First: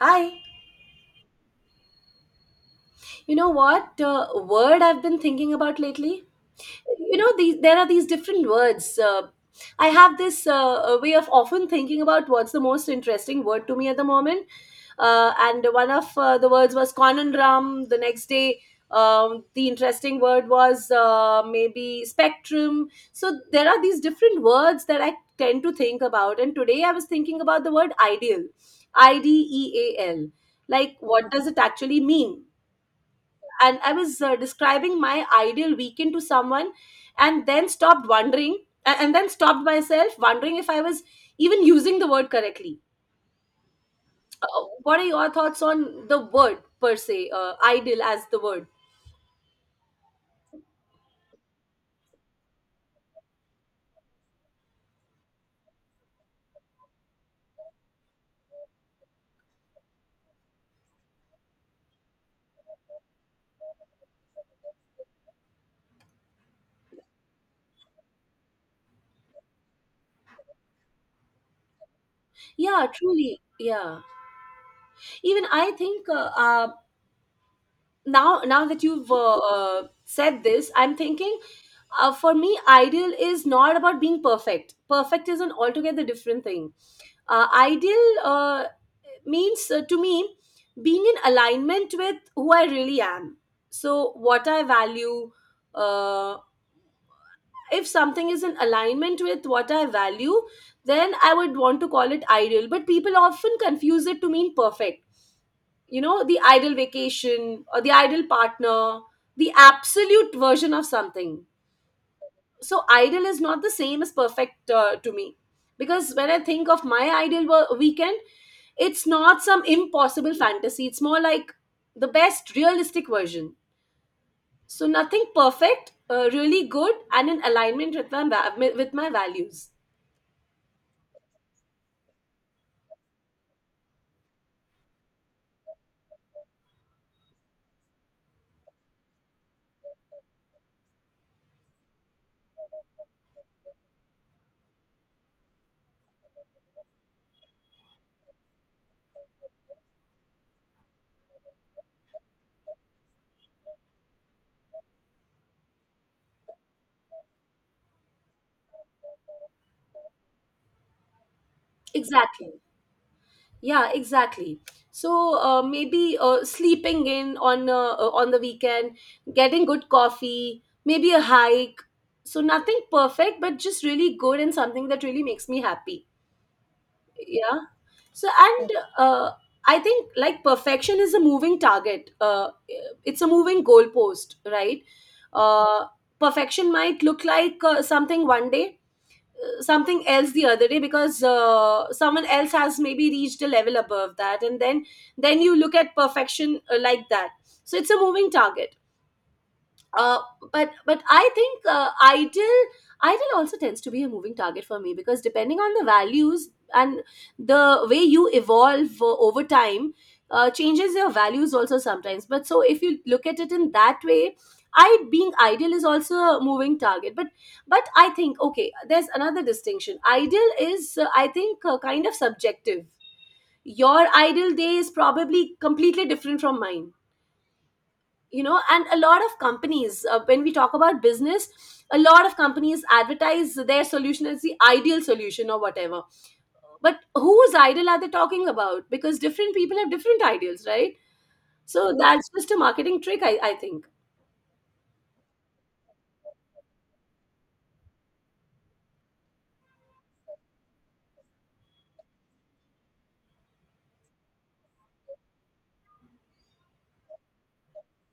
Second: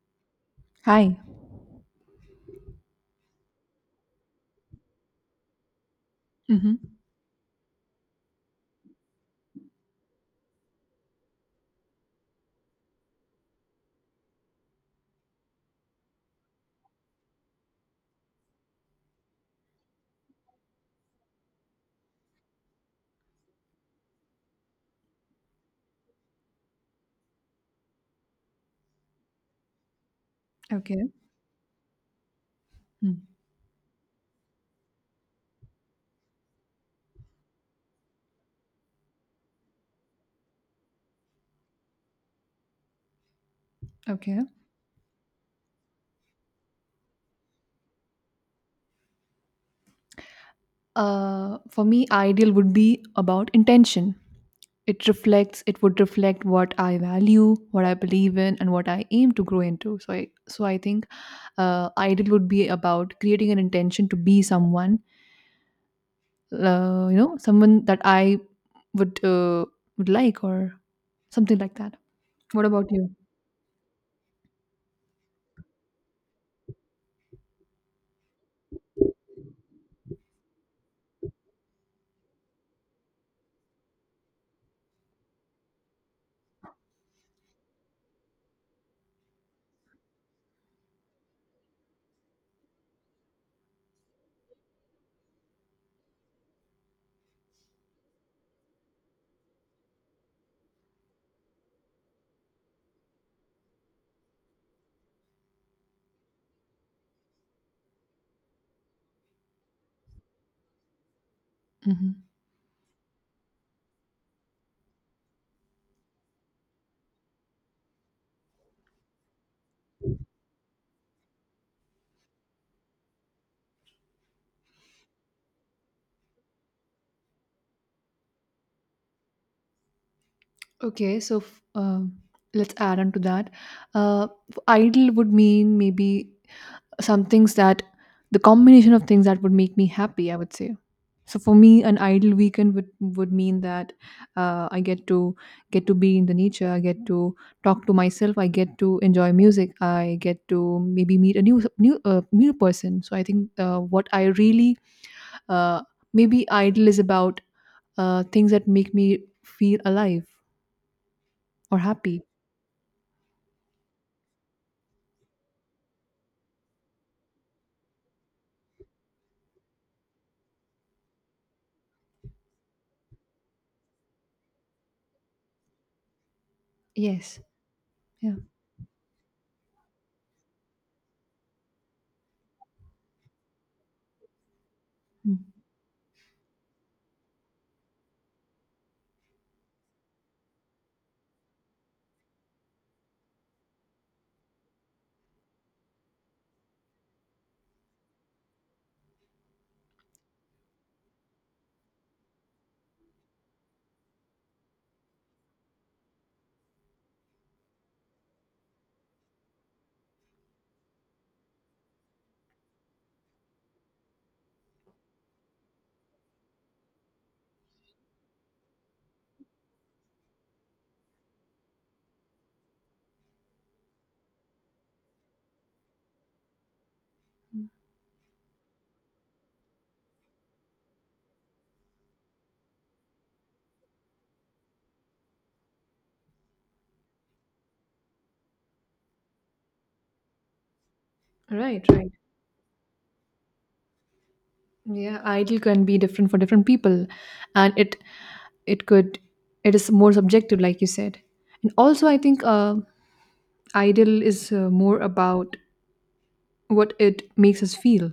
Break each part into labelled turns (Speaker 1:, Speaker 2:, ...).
Speaker 1: Hi.
Speaker 2: Hi.
Speaker 1: You know what word I've been thinking about lately?
Speaker 2: Hmm.
Speaker 1: You know, these there are these different words. I have this way of often thinking about what's the most interesting word to me at the moment. And one of the words was conundrum. The next day, the interesting word was maybe spectrum. So there are these different words that I tend to think about. And today I was thinking about the word ideal, I D E A L. Like,
Speaker 2: Okay.
Speaker 1: what does it actually mean?
Speaker 2: Mm.
Speaker 1: And I was describing my ideal weekend to someone and then stopped wondering, and then stopped myself wondering if I was even using the word correctly.
Speaker 2: Okay.
Speaker 1: What are your thoughts on the word per se, ideal as the word?
Speaker 2: For me, ideal would be about intention. It reflects. It would reflect what I value, what I believe in, and what I aim to grow into. So, I think ideal would be about creating an intention to be someone. Someone that I would uh, would like, or something like that. What
Speaker 1: Yeah,
Speaker 2: about you?
Speaker 1: truly. Yeah. Even I think, now that you've, said this, I'm thinking, for me, ideal is not about being perfect. Perfect is an altogether different thing. Ideal, means, to me, being in alignment with who I really am. So, what I value, uh, if something is in alignment with what I value, then I would want to call it ideal. But people often confuse it to mean perfect. You know, the ideal vacation or the ideal partner, the absolute version of something.
Speaker 2: Hmm.
Speaker 1: So ideal is not the same as perfect, to me, because when I think of my ideal weekend, it's not some impossible fantasy, it's more like the best realistic version. So nothing perfect, really good and in alignment with my values.
Speaker 2: Okay. So, let's add on to that. Uh, Ideal would mean maybe some things that, the combination of things that would make me happy, I would say. So, for me, an idle weekend would mean that I get to be in the nature. I get to talk to myself. I get to enjoy music. I get to maybe meet a new person. So I think, what I really, uh, maybe idle is about things that make me feel alive or happy.
Speaker 1: Exactly. Yeah, exactly. So, maybe sleeping in on the weekend, getting good coffee, maybe a hike. So nothing perfect but just really good and something that really makes me happy.
Speaker 2: Yes.
Speaker 1: Yeah. So,
Speaker 2: Yeah.
Speaker 1: and, uh, I think, like, perfection is a moving target, it's a moving goalpost, right?
Speaker 2: Mm.
Speaker 1: uh, Perfection might look like something one day, something else the other day, because someone else has maybe reached a level above that, and then you look at perfection like that. So it's a moving target. Uh, but but I think, ideal also tends to be a moving target for me because depending on the values and the way you evolve over time changes your values also sometimes. But so if you look at it in that way, I being ideal is also a moving target. But I think, okay, there's another distinction. Ideal is, I think, kind of subjective. Your ideal day is probably completely different from mine. And a lot of companies, when we talk about business, a lot of companies advertise their solution as the ideal solution or whatever, but whose ideal are they talking about? Because different people have different ideals, right?
Speaker 2: Right,
Speaker 1: So
Speaker 2: right.
Speaker 1: that's just a marketing trick, I think.
Speaker 2: Yeah, ideal can be different for different people, and it could it is more subjective, like you said. And also, I think ideal is more about what it makes us feel.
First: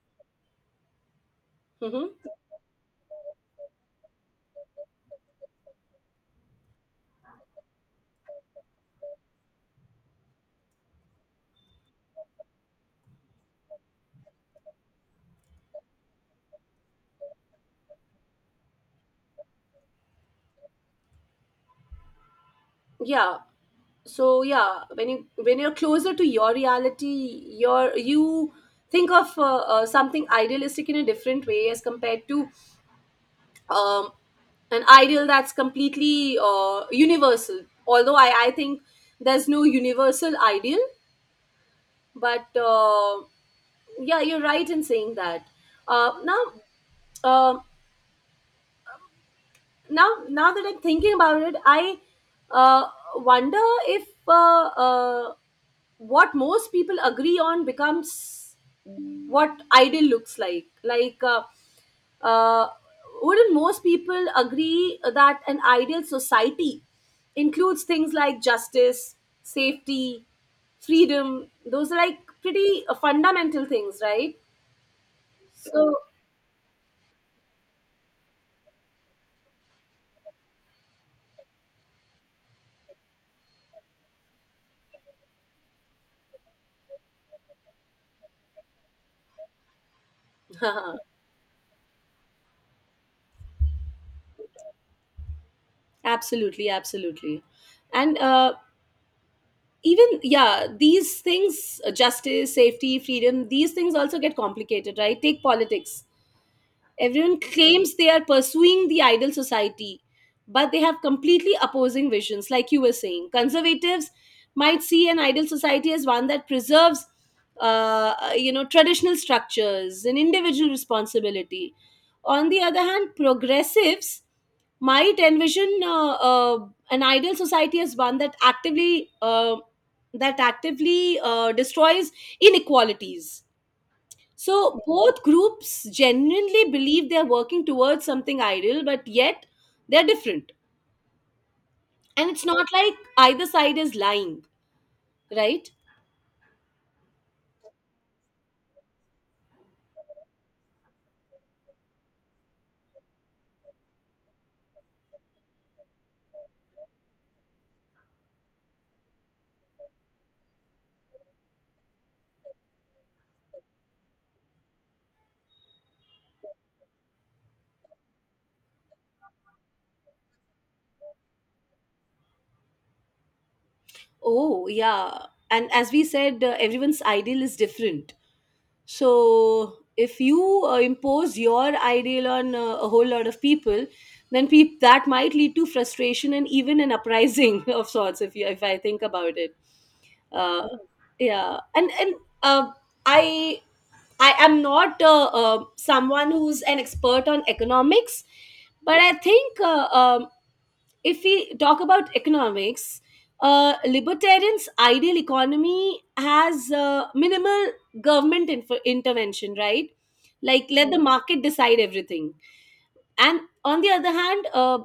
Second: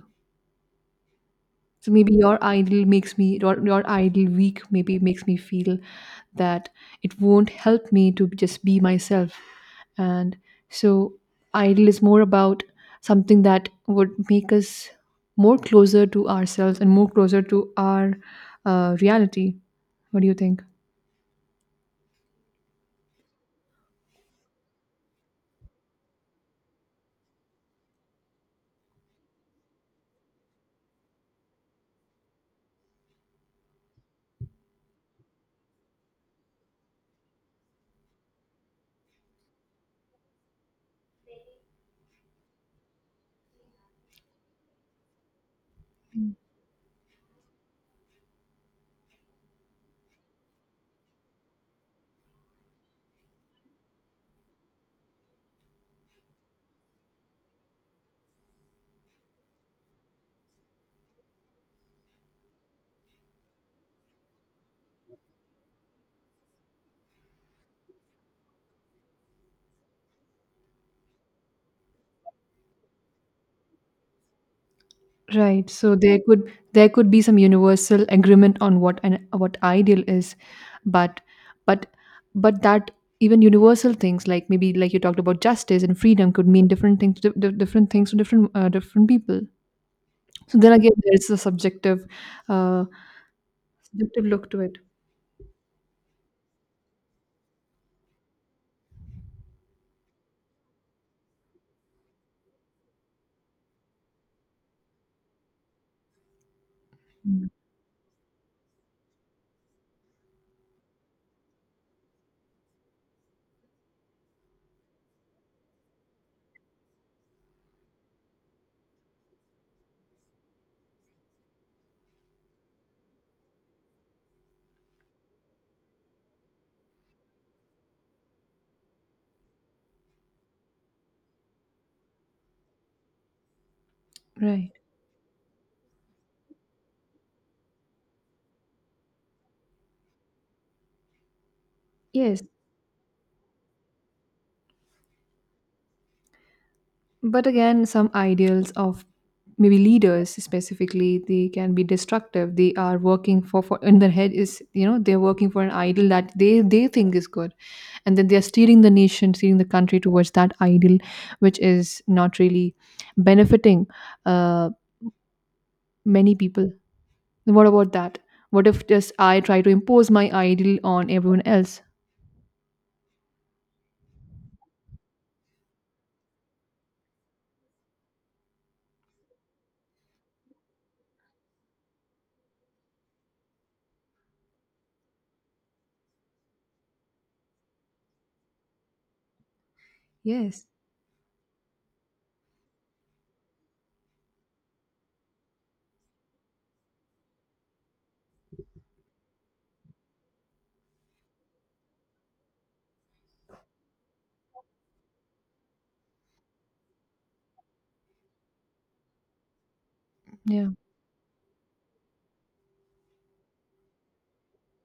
Speaker 2: So maybe
Speaker 1: Hmm.
Speaker 2: your idol makes me, your idol weak, maybe makes me feel that it won't help me to just be myself. And so idol is more about something that would make us more closer to ourselves and more closer to our reality. What do you think?
Speaker 1: Yeah. So yeah, when you when you're closer to your reality, you think of something idealistic in a different way as compared to um, an ideal that's completely universal. Although I think there's no universal ideal, but yeah, you're right in saying that. Uh, now, uh, now that I'm thinking about it, I uh, wonder if what most people agree on becomes what ideal looks like. Like, uh, wouldn't most people agree that an ideal society includes things like justice, safety, freedom? Those are like pretty fundamental things, right?
Speaker 2: Right. So
Speaker 1: So
Speaker 2: there could be some universal agreement on what ideal is, but but but that, even universal things, like maybe like you talked about justice and freedom, could mean different things to different things to different people. So then again, there's a subjective, uh, subjective look to it.
Speaker 1: absolutely, absolutely. And even, yeah, these things, justice, safety, freedom, these things also get complicated, right? Take politics. Everyone
Speaker 2: Mm.
Speaker 1: claims they are pursuing the ideal society, but they have completely opposing visions, like you were saying. Conservatives might see an ideal society as one that preserves, traditional structures and individual responsibility. On the other hand, progressives might envision an ideal society as one that actively destroys inequalities.
Speaker 2: Right.
Speaker 1: So both groups genuinely believe they're working towards something ideal, but yet they're different. And
Speaker 2: Yes.
Speaker 1: it's not like either side is lying, right?
Speaker 2: But again, some ideals of, maybe, leaders specifically, they can be destructive. They are working for, in their head is, they're working for an ideal that they think is good. And then they're steering the nation, steering the country towards that ideal, which is not really benefiting uh, many people. And what about that? What if just I try to impose my ideal on everyone else?
Speaker 1: Oh, yeah. And as we said, everyone's ideal is different. So if you impose your ideal on a whole lot of people, then that might lead to frustration and even an uprising of sorts. If I think about it.
Speaker 2: Yes.
Speaker 1: uh, yeah, and uh, i I am not someone who's an expert on economics, but I think, if we talk about economics, libertarians' ideal economy has minimal government intervention, right? Like,
Speaker 2: Yeah.
Speaker 1: let the market decide everything. And on the other hand,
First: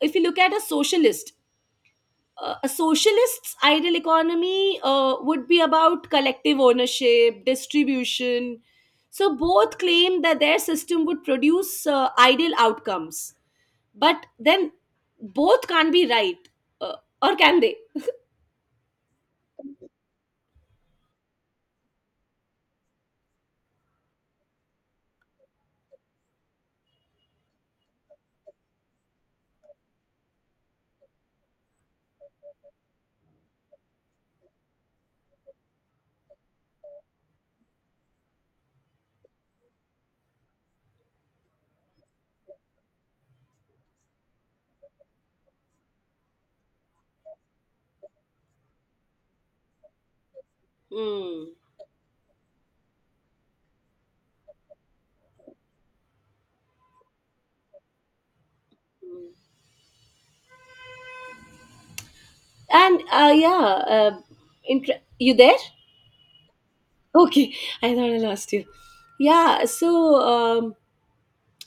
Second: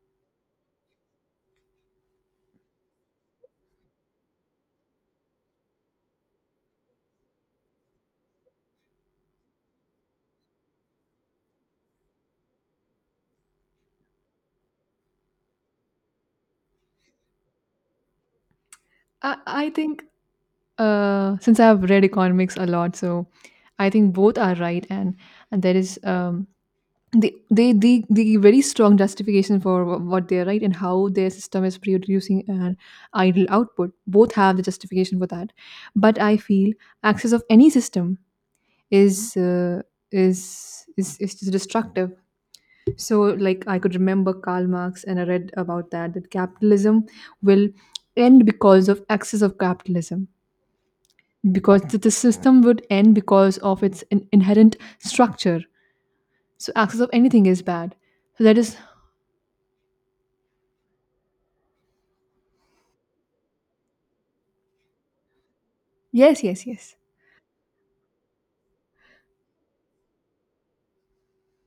Speaker 1: if you look at a socialist, a socialist's ideal economy would be about collective ownership, distribution. So both claim that their system would produce ideal outcomes, but then both can't be right, uh, or can they?
Speaker 2: I think. Since I've read economics a lot, so I think both are right, and there is the they very strong justification for what they're right and how their system is producing an idle output. Both have the justification for that, but I feel access of any system is uh, is just destructive. So, like, I could remember Karl Marx, and I read about that capitalism will end because of access of capitalism,
Speaker 1: Hmm.
Speaker 2: because the system would end because of its inherent structure. So access of anything is bad. So that is.
Speaker 1: And yeah, you there?
Speaker 2: Yes, yes, yes,
Speaker 1: Okay, I thought I lost you. Yeah, so, um,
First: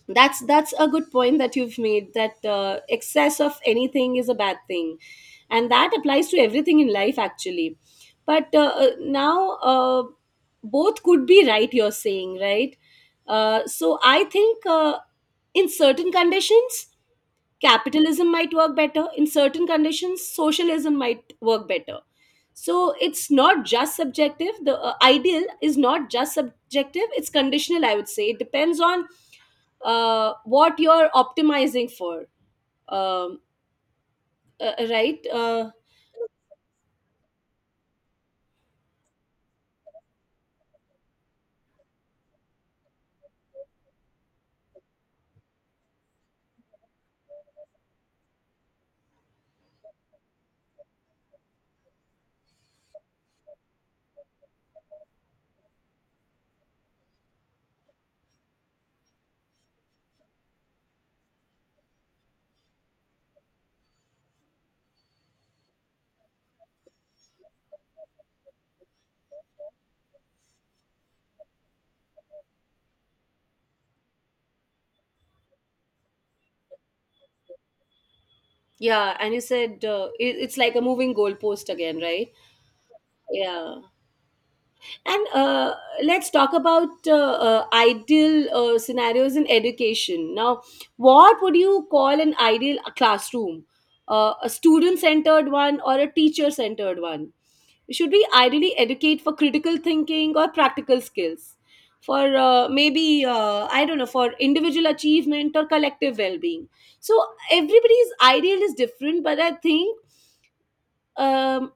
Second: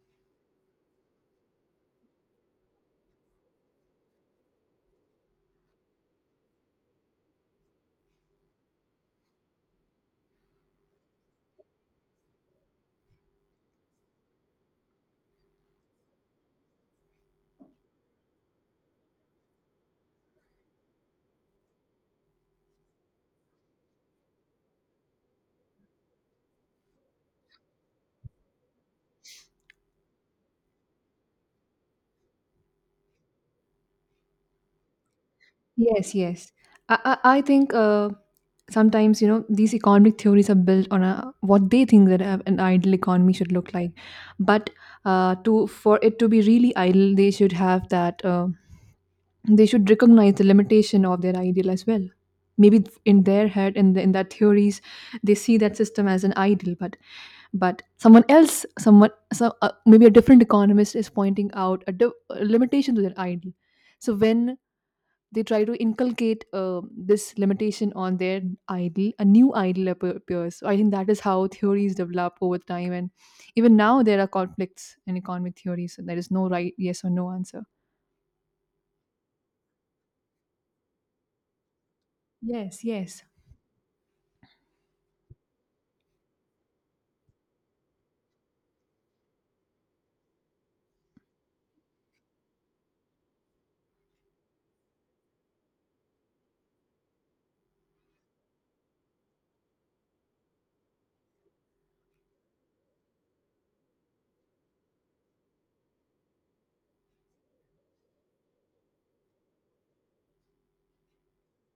Speaker 1: that's a good point that you've made, that excess of anything is a bad thing, and that applies to everything in life, actually. But now, both could be right, you're saying, right? So I think, in certain conditions capitalism might work better, in certain conditions socialism might work better. So it's not just subjective, the ideal is not just subjective, it's conditional, I would say. It depends on what you're optimizing for, um, right.
Speaker 2: yes, yes. I I think, sometimes, you know, these economic theories are built on what they think that an ideal economy should look like, but to for it to be really ideal, they should have that. They should recognize the limitation of their ideal as well. Maybe in their head, and in their theories, they see that system as an ideal, but someone else, someone so maybe a different economist is pointing out a limitation to their ideal. So when they try to inculcate this limitation on their ideal, a new ideal appears. So I think that is how theories develop over time, and even now there are conflicts in economic theory, so there is no right yes or no answer.
Speaker 1: Yeah, and you said, it's like a moving goalpost again, right?
Speaker 2: Yes, yes.
Speaker 1: Yeah. And let's talk about ideal scenarios in education now. What would you call an ideal classroom? A student centered one or a teacher centered one? Should we ideally educate for critical thinking or practical skills? For, maybe, I don't know, for individual achievement or collective well-being? So everybody's ideal is different, but I think um,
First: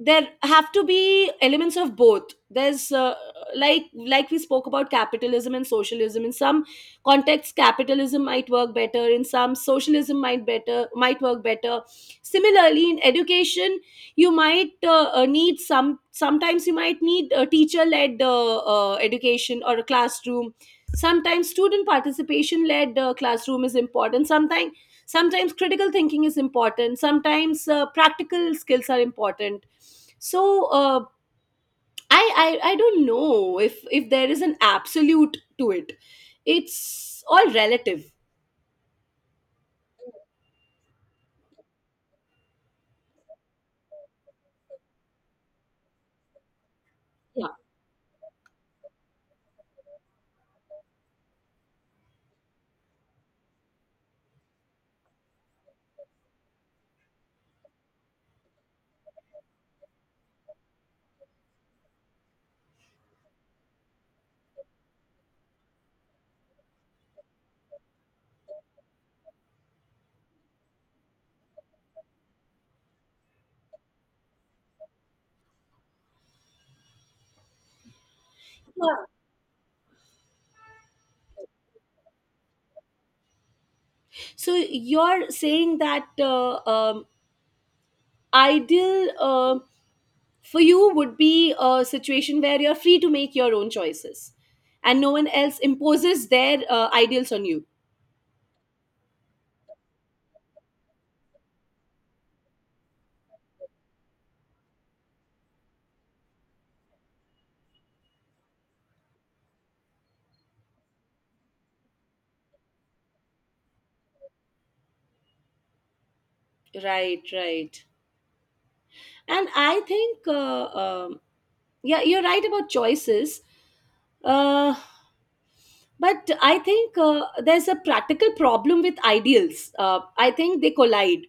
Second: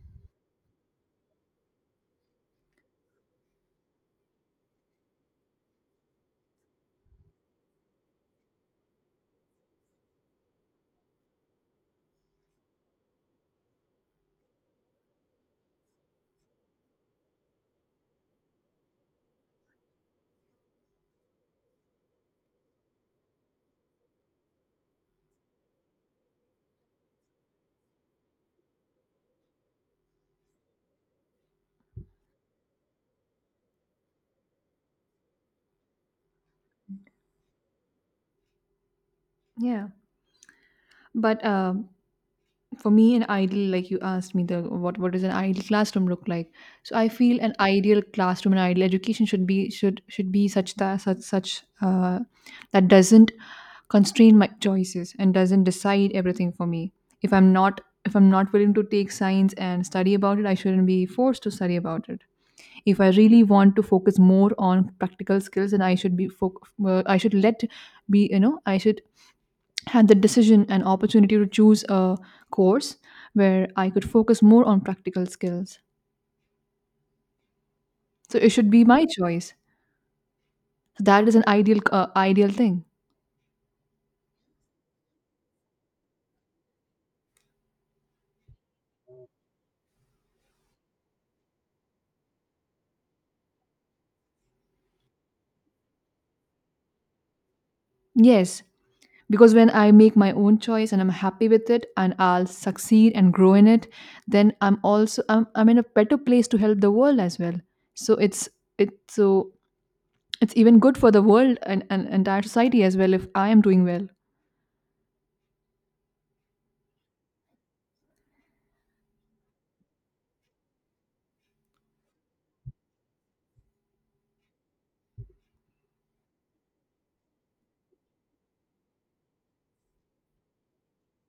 Speaker 1: there have to be elements of both. There's, like we spoke about capitalism and socialism, in some contexts capitalism might work better, in some socialism might work better. Similarly, in education you might need some sometimes you might need a teacher led education or a classroom. Sometimes student participation led, classroom is important, sometimes. Sometimes critical thinking is important, sometimes practical skills are important. So I don't know if there is an absolute to it. It's all relative.
Speaker 2: Yeah, but for me, an ideal, like you asked me, the what does an ideal classroom look like? So I feel
Speaker 1: Yeah,
Speaker 2: an ideal classroom, an ideal education should be such that, such such uh, that doesn't constrain my choices and doesn't decide everything for me. If I'm not willing to take science and study about it, I shouldn't be forced to study about it. If I really want to focus more on practical skills, then I should, let be, you know, I should had the decision and opportunity to choose a course where I could focus more on practical skills. So it should be my
Speaker 1: yeah.
Speaker 2: choice. So that is an ideal thing.
Speaker 1: So you're saying that, ideal, for you would be a situation where you're free to make your own choices, and no one else imposes their ideals on you.
Speaker 2: Yes, because when I make my own choice and I'm happy with it and I'll succeed and grow in it, then I'm in a better place to help the world as well. So it's so it's even good for the world, and, entire society as well, if I am doing well.
Speaker 1: Right, right. And I think, yeah, you're right about choices. uh, but I think there's a practical problem with ideals, I think they collide.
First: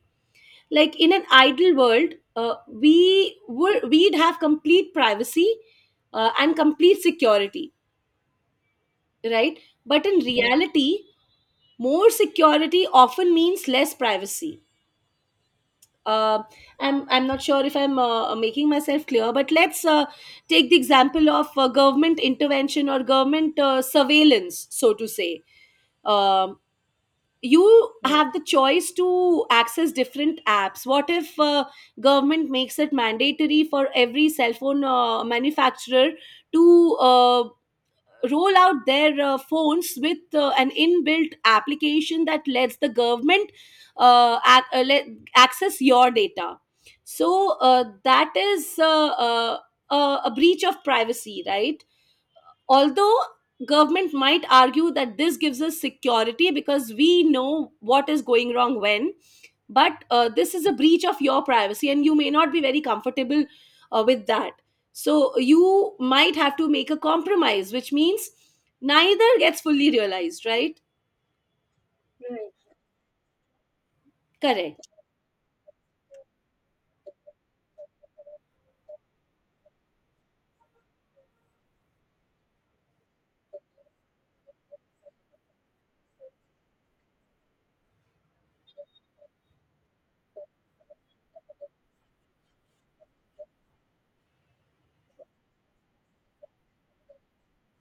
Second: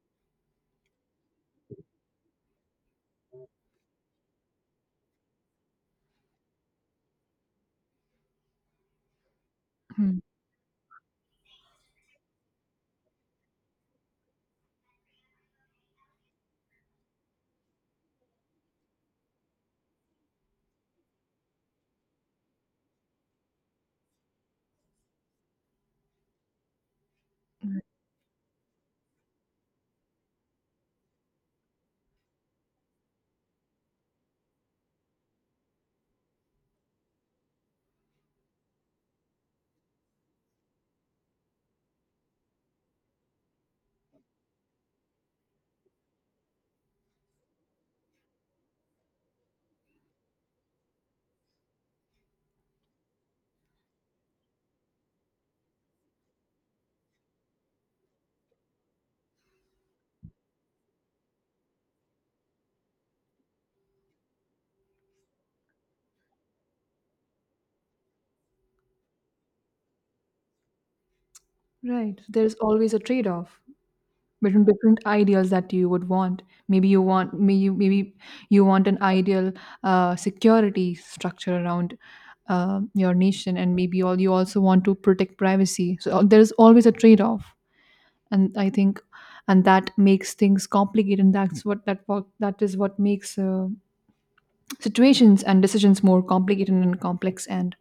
Speaker 1: Like, in an ideal world we'd have complete privacy and complete security, right? But
Speaker 2: Hmm.
Speaker 1: in, yeah, reality more security often means less privacy. uh, I'm not sure if I'm making myself clear, but let's take the example of government intervention or government surveillance, so to say. Um, you have the choice to access different apps. What if government makes it mandatory for every cell phone manufacturer to roll out their phones with an inbuilt application that lets the government uh, ac- uh, let, access your data. So that is a breach of privacy, right? Although government might argue that this gives us security because we know what is going wrong when, but this is a breach of your privacy and you may not be very comfortable with that. So you might have to make a compromise, which means neither gets fully realized, right?
Speaker 2: Right.
Speaker 1: Right.
Speaker 2: There's always a trade-off between
Speaker 1: Correct.
Speaker 2: different ideals that you would want. Maybe maybe you want an ideal security structure around your nation, and maybe all, you also want to protect privacy, so there's always a trade-off. And I think, and that makes things complicated, and that is what makes situations and decisions more complicated and complex, and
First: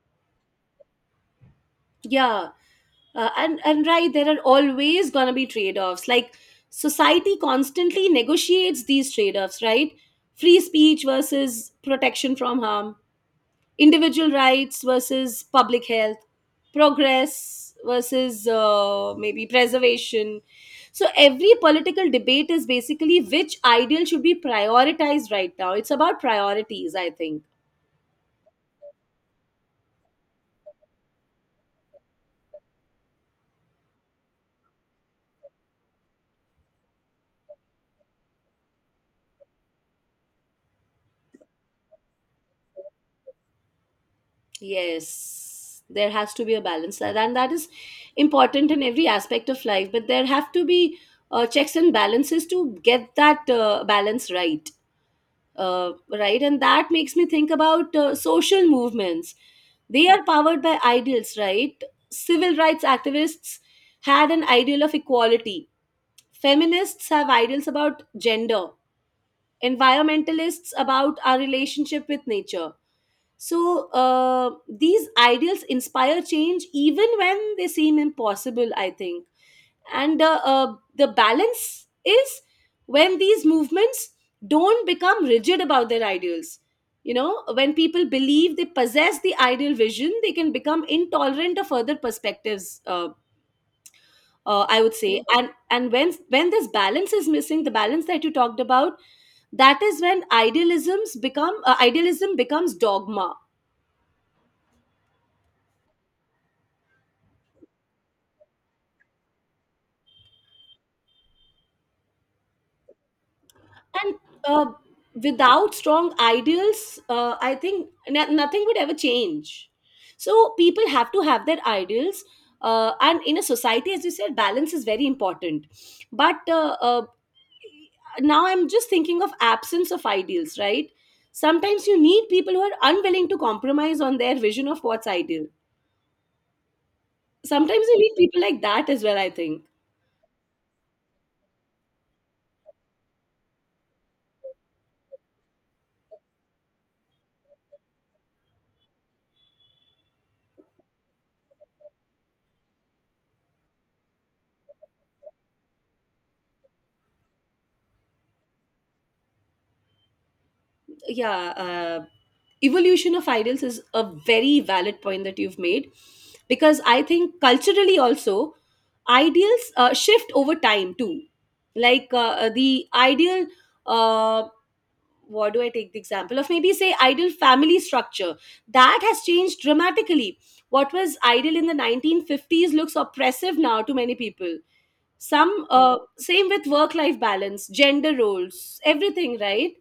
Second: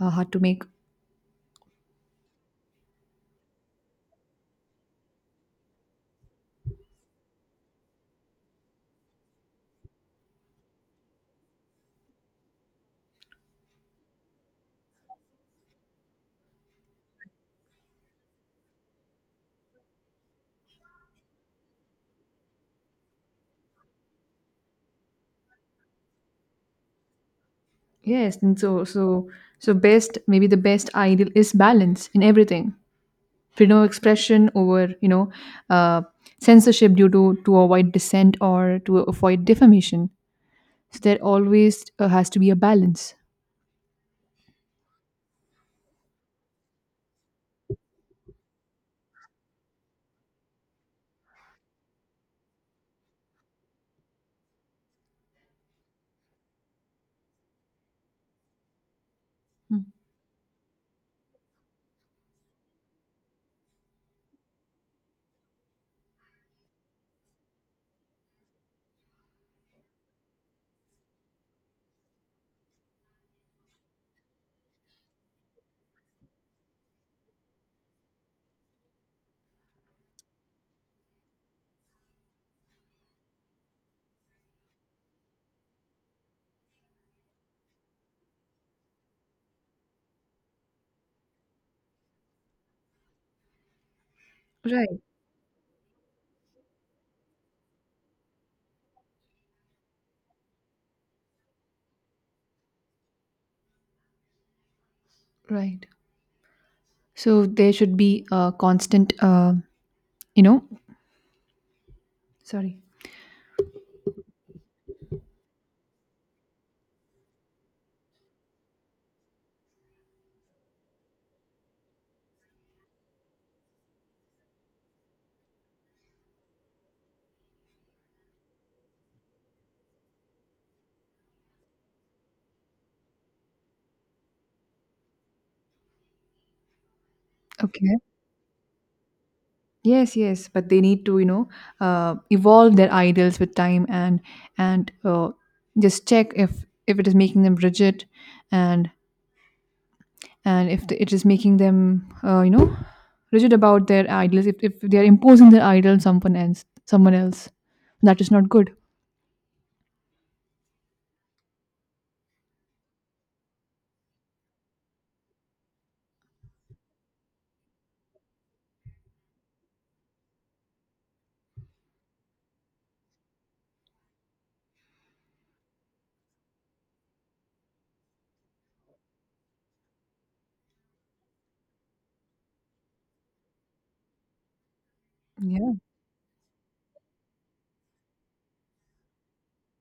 Speaker 2: hard to make.
Speaker 1: Yeah. And right, there are always going to be trade-offs. Like, society constantly negotiates these trade-offs, right? Free speech versus protection from harm, individual rights versus public health, progress versus maybe preservation. So, every political debate is basically which ideal should be prioritized right now. It's about priorities, I think.
Speaker 2: Yes. And so best, maybe the best ideal is balance in everything, freedom of expression over, uh, censorship due to avoid dissent or to avoid defamation, so there always has to be a balance.
Speaker 1: Yes, there has to be a balance, and that is important in every aspect of life, but there have to be checks and balances to get that balance right. Uh, right, and that makes me think about social movements. They are powered by ideals, right? Civil rights activists had an ideal of equality. Feminists have ideals about gender. Environmentalists about our relationship with nature. So these ideals inspire change even when they seem impossible, I think, and the balance is when these movements don't become rigid about their ideals. You know, when people believe they possess the ideal vision they can become intolerant of other perspectives. I would
Speaker 2: Right,
Speaker 1: say, and when this balance is missing, the balance that you talked about, that is when idealisms become idealism becomes dogma.
Speaker 2: right. So there should be a constant, you know sorry.
Speaker 1: And uh, without strong ideals, I think nothing would ever change. So people have to have their ideals, and in a society, as you said, balance is very important. But now I'm just thinking of absence of ideals, right? Sometimes you need people who are unwilling to compromise on their vision of what's ideal. Sometimes
Speaker 2: Okay.
Speaker 1: you need people like that as well, I think.
Speaker 2: Yes, yes. But they need to, evolve their ideals with time, and and uh, just check if it is making them rigid, and and if it is making them, rigid about their idols, if they are imposing their idol on someone else, that is not good.
Speaker 1: Yeah, evolution of idols is a very valid point that you've made, because I think culturally also, ideals shift over time too. Like, the ideal, uh, what do I take the example of, maybe say ideal family structure. That has changed dramatically. What was ideal in the 1950s looks oppressive now to many people. Some
Speaker 2: Yeah,
Speaker 1: same with work life balance, gender roles, everything, right?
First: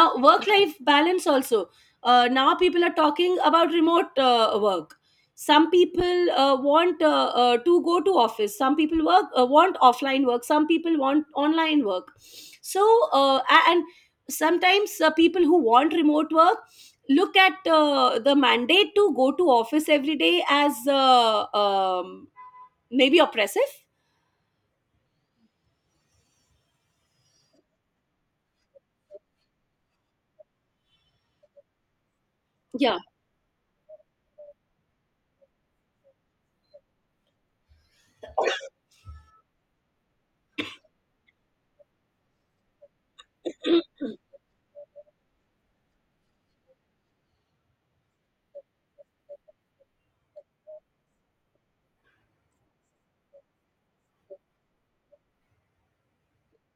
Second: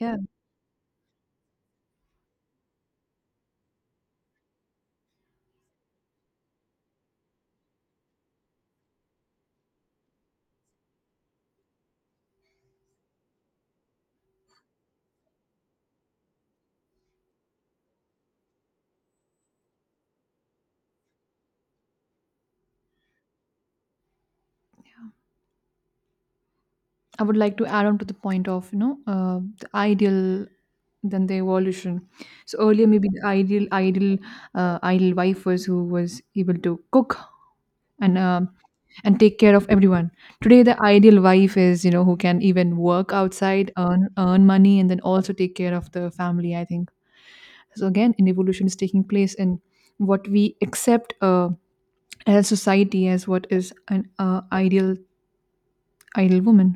Speaker 2: yeah.
Speaker 1: work life balance also, now people are talking about remote work. Some people want to go to office, some people work want offline work, some people want online work. So and sometimes people who want remote work look at the mandate to go to office every day as maybe oppressive.
Speaker 2: I would like to add on to the point of, the ideal, then the evolution. So earlier,
Speaker 1: Yeah.
Speaker 2: maybe the ideal wife was who was able to cook, and and take care of everyone. Today, the ideal wife is, who can even work outside, earn money, and then also take care of the family. I think. So, again, an evolution is taking place in what we accept, as a society, as what is an ideal woman,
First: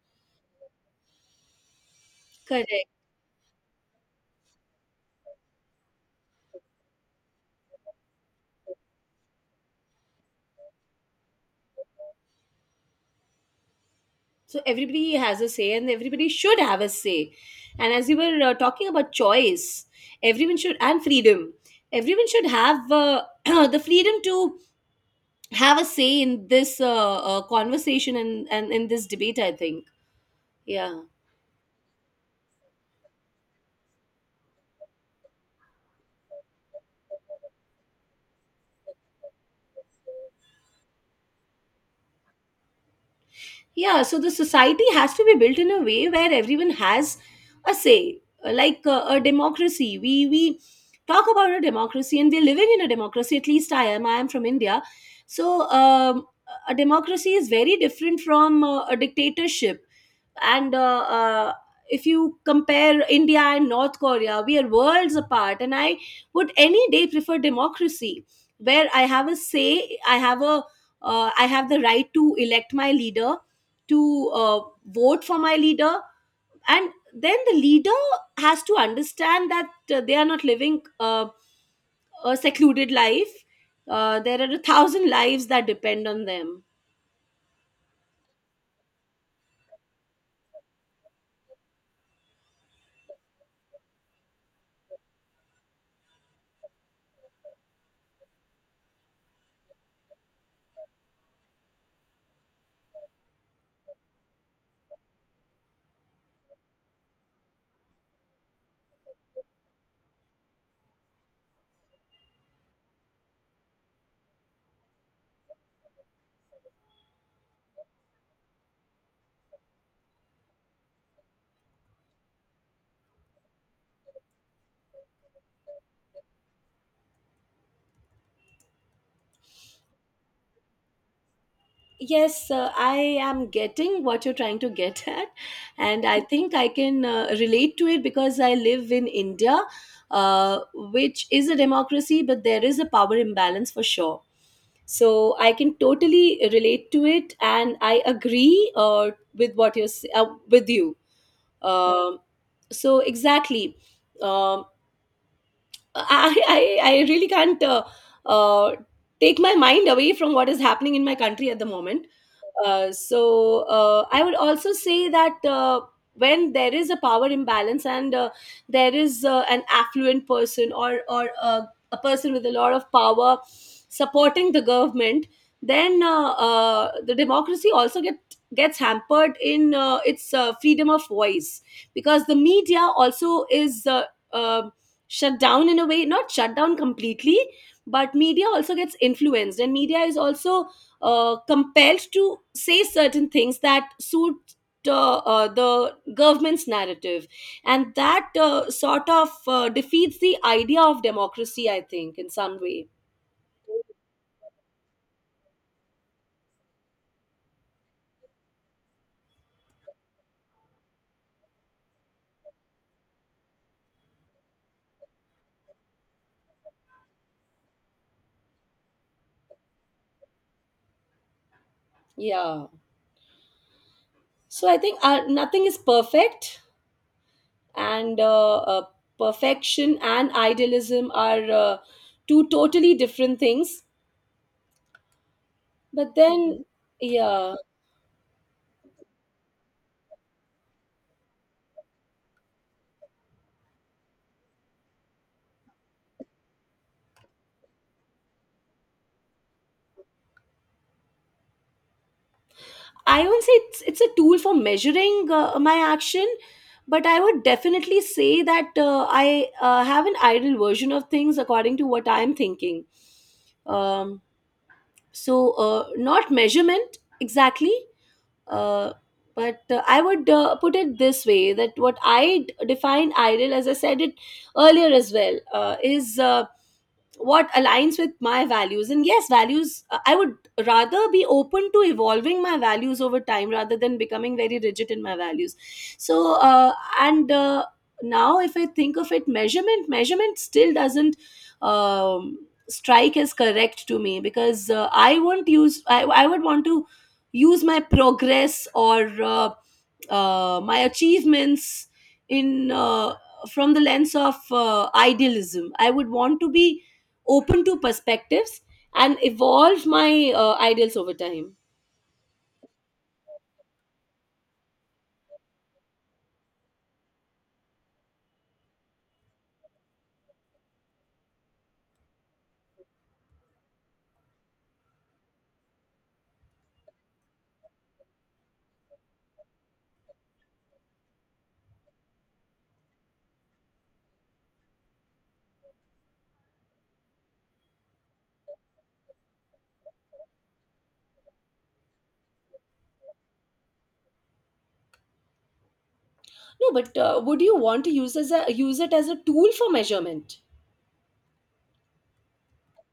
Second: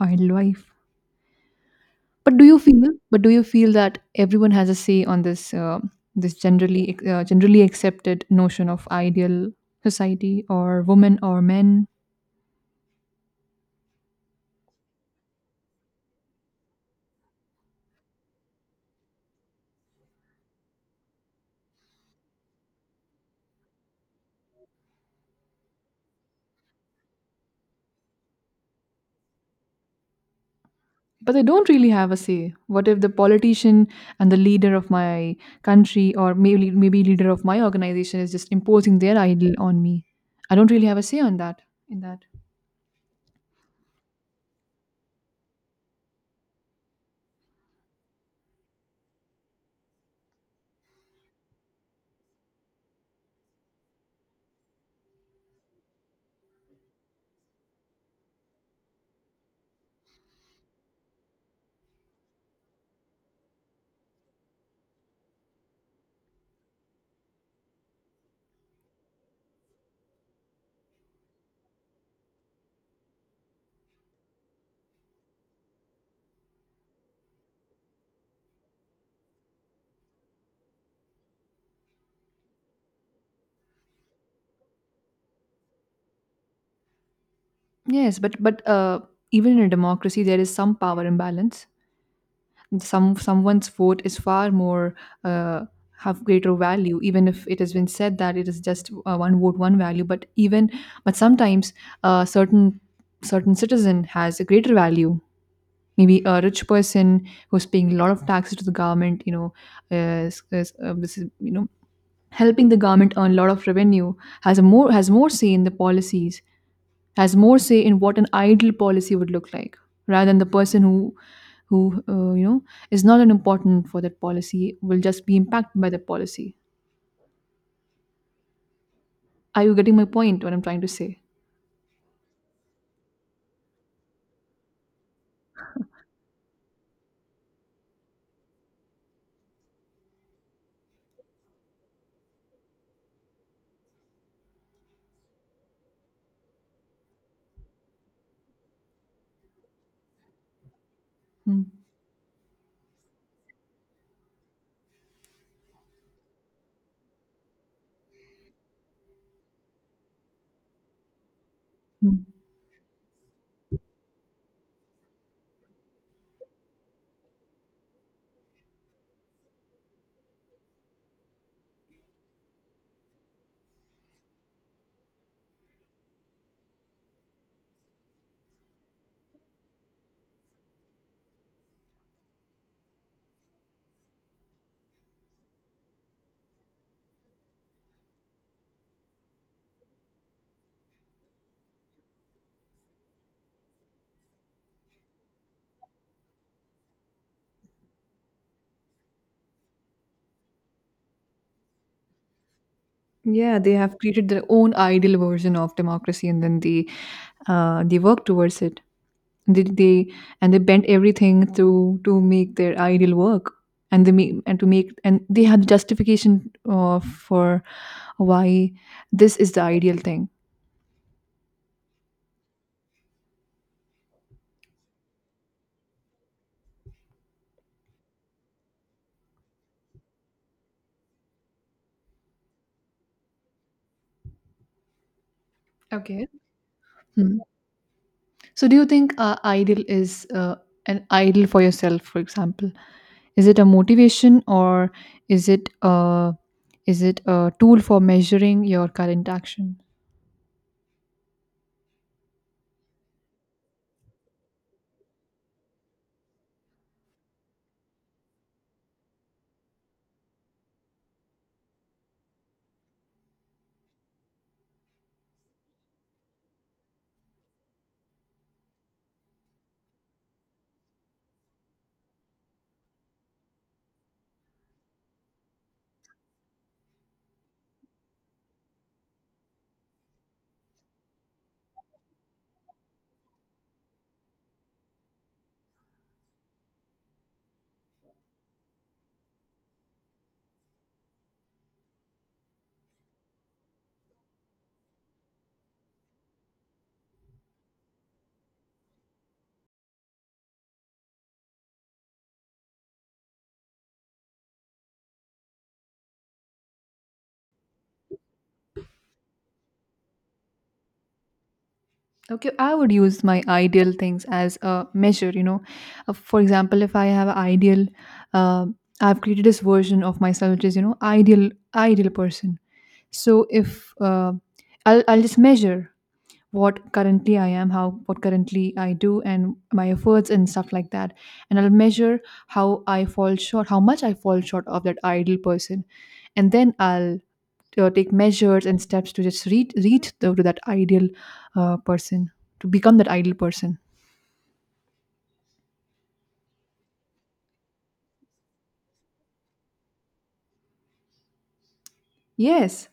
Speaker 2: ideal wife. But do you feel?
Speaker 1: Correct.
Speaker 2: But do you feel that everyone has a say on this generally accepted notion of ideal society or woman or men?
Speaker 1: So everybody has a say and everybody should have a say, and as you were talking about choice, everyone should, and freedom, everyone should have the freedom to have a say in this conversation, and in this debate, I think. Yeah.
Speaker 2: But they don't really have a say. What if the politician and the leader of my country, or maybe leader of my organization, is just imposing their ideal on me? I don't really have a say on that, in that.
Speaker 1: Yeah, so the society has to be built in a way where everyone has a say, like a democracy. We talk about a democracy, and we're living in a democracy. At least I am. I am from India, so a democracy is very different from a dictatorship. And if you compare India and North Korea, we are worlds apart. And I would any day prefer democracy, where I have a say. I have a, I have the right to elect my leader, to vote for my leader, and then the leader has to understand that they are not living a secluded life. There are a thousand lives that depend on them.
Speaker 2: Yes, but even in a democracy there is some power imbalance. Someone's vote is far more, uh, have greater value, even if it has been said that it is just one vote one value, but even, but sometimes, certain, citizen has a greater value. Maybe a rich person who's paying a lot of taxes to the government, is, this is, helping the government earn a lot of revenue, has more say in the policies, has more say in what an ideal policy would look like, rather than the person who uh, you know is not an important for that policy, will just be impacted by that policy. Are you getting my point, what I'm trying to say?
Speaker 1: Yes, I am getting what you're trying to get at, and I think I can relate to it because I live in India, which is a democracy, but there is a power imbalance for sure. So I can totally relate to it, and I agree with what you're with you.
Speaker 2: Hmm.
Speaker 1: Um, so exactly. Um I really can't uh, take my mind away from what is happening in my country at the moment.
Speaker 2: Hmm.
Speaker 1: So I would also say that when there is a power imbalance and there is an affluent person, or a person with a lot of power supporting the government, then the democracy also gets hampered in its freedom of voice, because the media also is. Um Shut down in a way, not shut down completely, but media also gets influenced, and media is also compelled to say certain things that suit the government's narrative, and that sort of defeats the idea of democracy, I think, in some way.
Speaker 2: Yeah, they have created their own ideal version of democracy, and then they work towards it. They, they they bent everything to make their ideal work, and they make, and to make and they had justification for why this is the ideal thing.
Speaker 1: Yeah, so I think nothing is perfect, and perfection and idealism are two totally different things. But
Speaker 2: Okay.
Speaker 1: then,
Speaker 2: Hmm.
Speaker 1: yeah.
Speaker 2: So, do you think ideal is, an ideal for yourself, for example? Is it a motivation, or is is it a tool for measuring your current action?
Speaker 1: I won't say it's a tool for measuring my action, but I would definitely say that I have an ideal version of things according to what I am thinking. Um, so not measurement exactly, uh, but I would put it this way, that what I define ideal, as I said it earlier as well, is what aligns with my values. And yes, values, I would rather be open to evolving my values over time rather than becoming very rigid in my values. So, and now if I think of it, measurement still doesn't. Um, Strike as correct to me, because I won't use, I would want to use my progress, or my achievements in, from the lens of idealism, I would want to be open to perspectives and evolve my ideals over time.
Speaker 2: Okay, I would use my ideal things as a measure. For example, if I have an ideal, uh, I've created this version of myself, which is, ideal person. So if I'll just measure what currently I am, how what currently I do, and my efforts and stuff like that. And I'll measure how I fall short, how much I fall short of that ideal person, and then I'll take measures and steps to just to that ideal person, to become that ideal person.
Speaker 1: No, but would you want to use as a, use it as a tool for measurement?
Speaker 2: Yes,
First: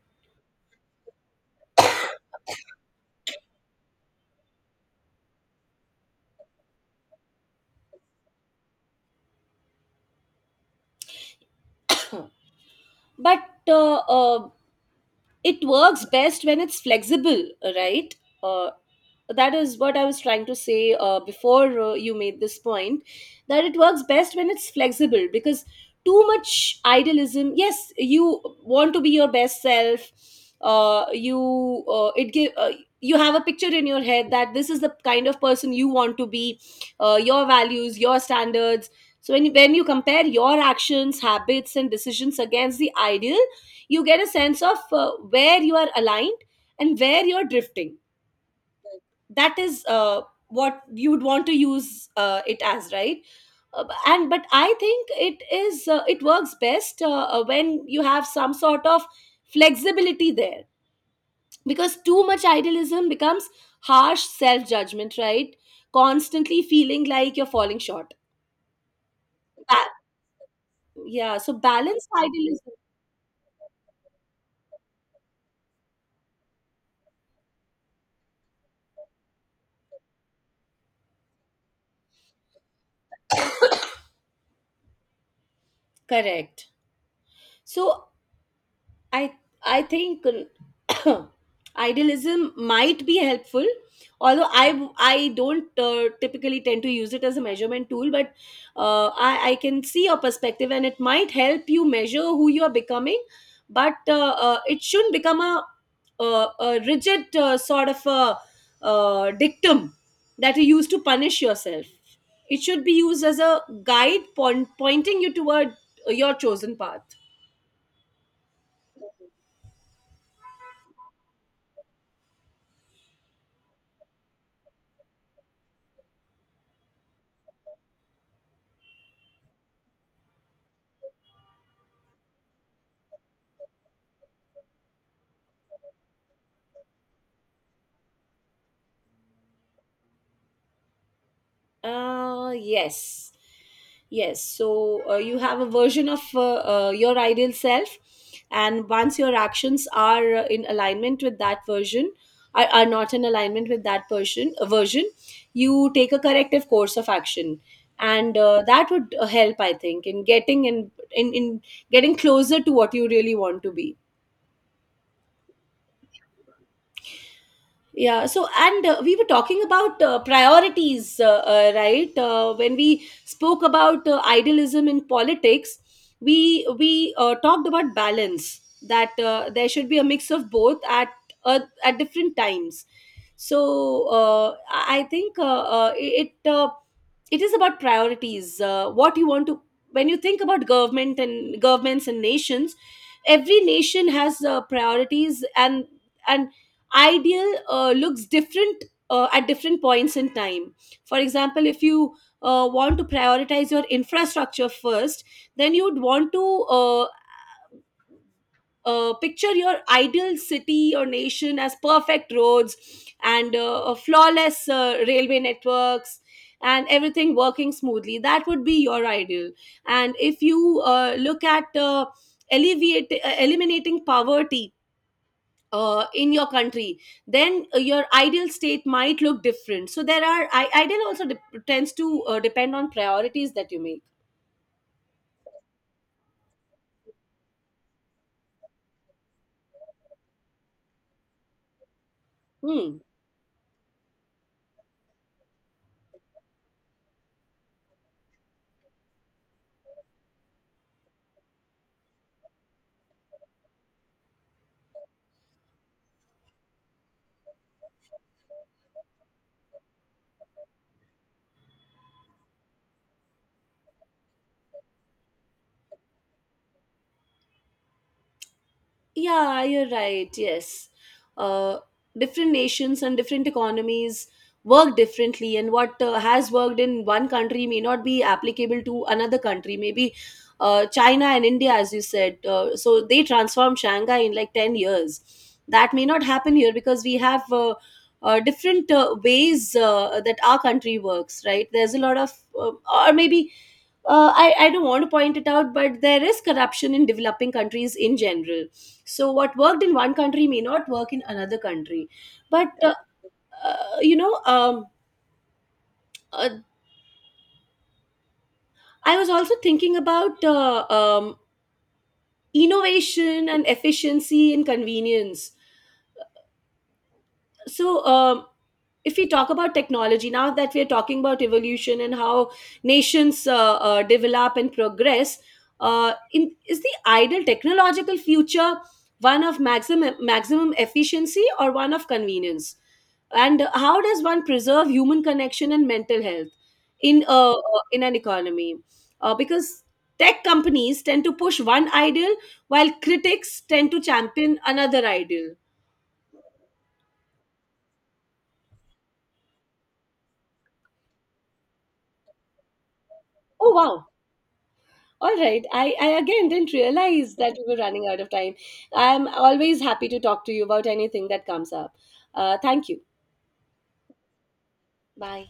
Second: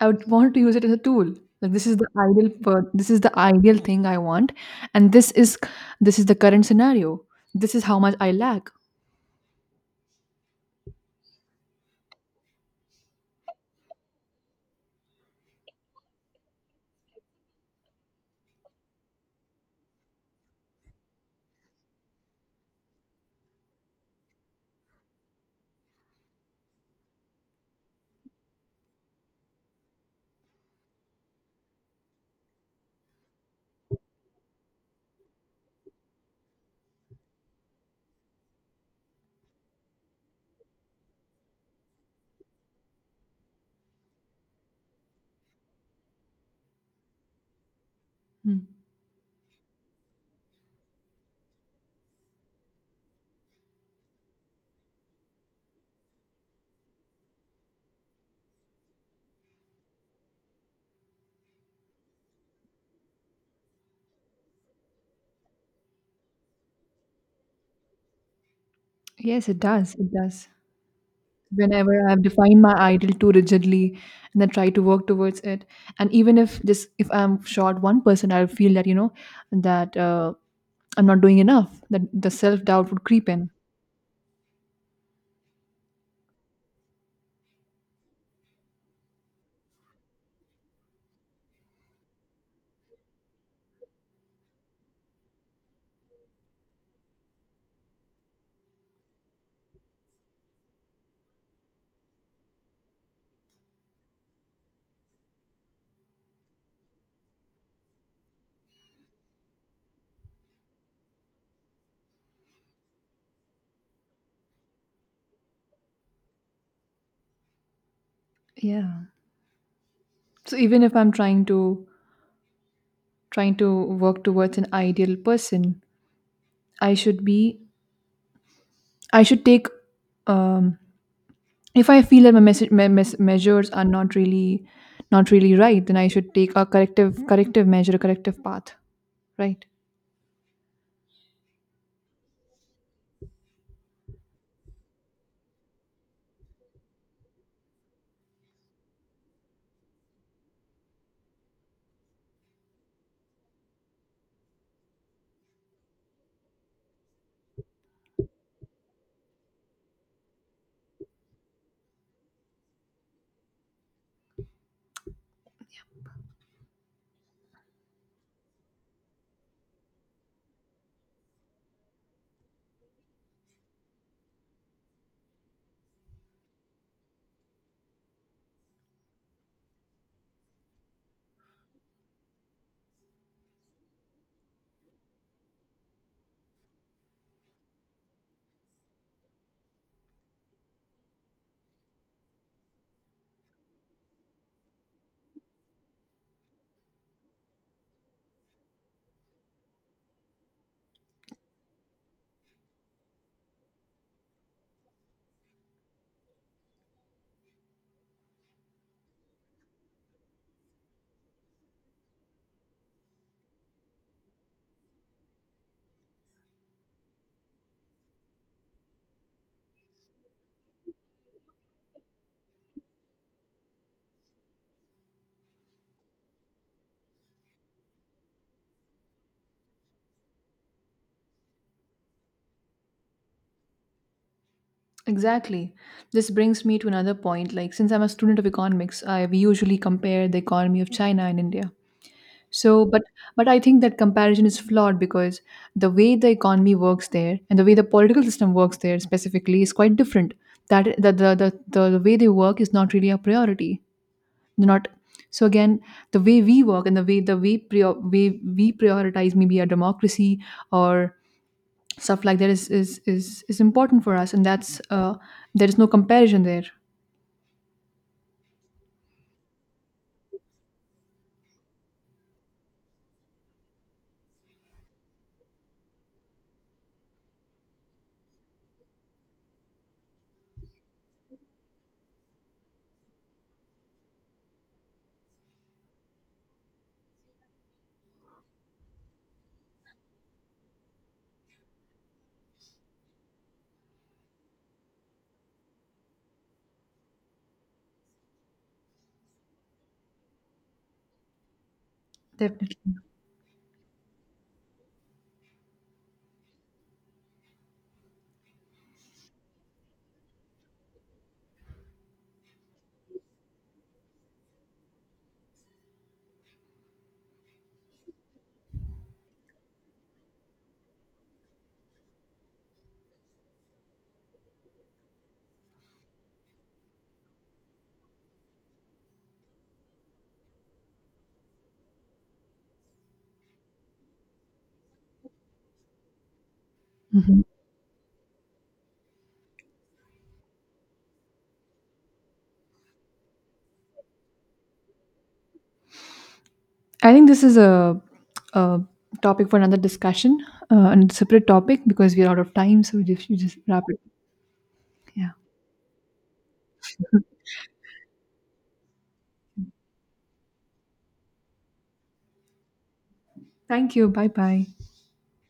Speaker 2: I would want to use it as a tool. Like, this is the ideal, this is the ideal thing I want, and this is, the current scenario. This is how much I lack.
Speaker 1: But uh, uh, it works best when it's flexible, right? uh, that is what I was trying to say before you made this point, that it works best when it's flexible, because too much idealism, yes, you want to be your best self. You It give you have a picture in your head that this is the kind of person you want to be, your values, your standards. So when you compare your actions, habits and decisions against the ideal, you get a sense of where you are aligned and where you're drifting.
Speaker 2: Mm.
Speaker 1: That is what you would want to use it as, right? B- and but I think it is it works best when you have some sort of flexibility there, because too much idealism becomes harsh self judgment, right? Constantly feeling like you're falling short.
Speaker 2: Yes, it does.
Speaker 1: Ba-
Speaker 2: It does.
Speaker 1: Yeah. So.
Speaker 2: Whenever
Speaker 1: So.
Speaker 2: I've defined
Speaker 1: Idealism.
Speaker 2: my ideal too rigidly and then try to work towards it. And even if just if I'm short one person, I'll feel that, that I'm not doing enough, that the self doubt would creep in.
Speaker 1: Correct. So I I think uh, idealism might be helpful, although I don't typically tend to use it as a measurement tool, but I can see your perspective and it might help you measure who you are becoming, but it shouldn't become a, a rigid sort of a dictum that you use to punish yourself. It should be used as a guide point, pointing you toward your chosen path.
Speaker 2: Yeah. So even if I'm trying to work towards an ideal person, I should be, I should take um, if I feel that my measures are not really right, then I should take a corrective measure, a corrective path, right?
Speaker 1: Yes. Yes. So you have a version of your ideal self, and once your actions are in alignment with that version, are not in alignment with that person version, you take a corrective course of action, and that would help, I think, in getting closer to what you really want to be. Yeah. So, and we were talking about priorities, right? When we spoke about idealism in politics, we talked about balance, that there should be a mix of both at different times. So, I think it is about priorities, what you want to, when you think about government and governments and nations, every nation has priorities, and ideal looks different at different points in time. For example, if you want to prioritize your infrastructure first, then you'd want to uh, picture your ideal city or nation as perfect roads and a flawless railway networks and everything working smoothly. That would be your ideal. And if you look at eliminating poverty in your country, then your ideal state might look different. So there are, ideal also dep tends to depend on priorities that you make.
Speaker 2: Exactly. This brings me to another point. Like, since I'm a student of economics, I we usually compare the economy of China and India. So,
Speaker 1: Hmm.
Speaker 2: but I think that comparison is flawed because the way the economy works there and the way the political system works there specifically is quite different. That the way they work is not really a priority. Do not So, again, the way we work, and the way, way we prioritize maybe a democracy or stuff like that, is important for us, and that's, there is no comparison there.
Speaker 1: Yeah, you're right. Yes. Uh, Different nations and different economies work differently, and what has worked in one country may not be applicable to another country. Maybe China and India, as you said, so they transformed Shanghai in like 10 years. That may not happen here because we have different ways that our country works, right? There's a lot of, uh, or maybe I don't want to point it out, but there is corruption in developing countries in general. So, what worked in one country may not work in another country. But,
Speaker 2: Definitely.
Speaker 1: you know, uh, I was also thinking about innovation and efficiency and convenience. So, if we talk about technology, now that we're talking about evolution and how nations develop and progress is the ideal technological future one of maximum efficiency or one of convenience? And how does one preserve human connection and mental health
Speaker 2: Mhm.
Speaker 1: in an economy, because tech companies tend to push one ideal while critics tend to champion another ideal.
Speaker 2: I think this is a topic for another discussion, and separate topic, because we're out of time, so we we just
Speaker 1: Oh
Speaker 2: wrap it.
Speaker 1: wow.
Speaker 2: Yeah,
Speaker 1: All right. I again didn't realize that we were running out of time. I'm always happy to talk to you about anything that comes up. Thank you.
Speaker 2: thank you. Bye bye.
Speaker 1: Bye.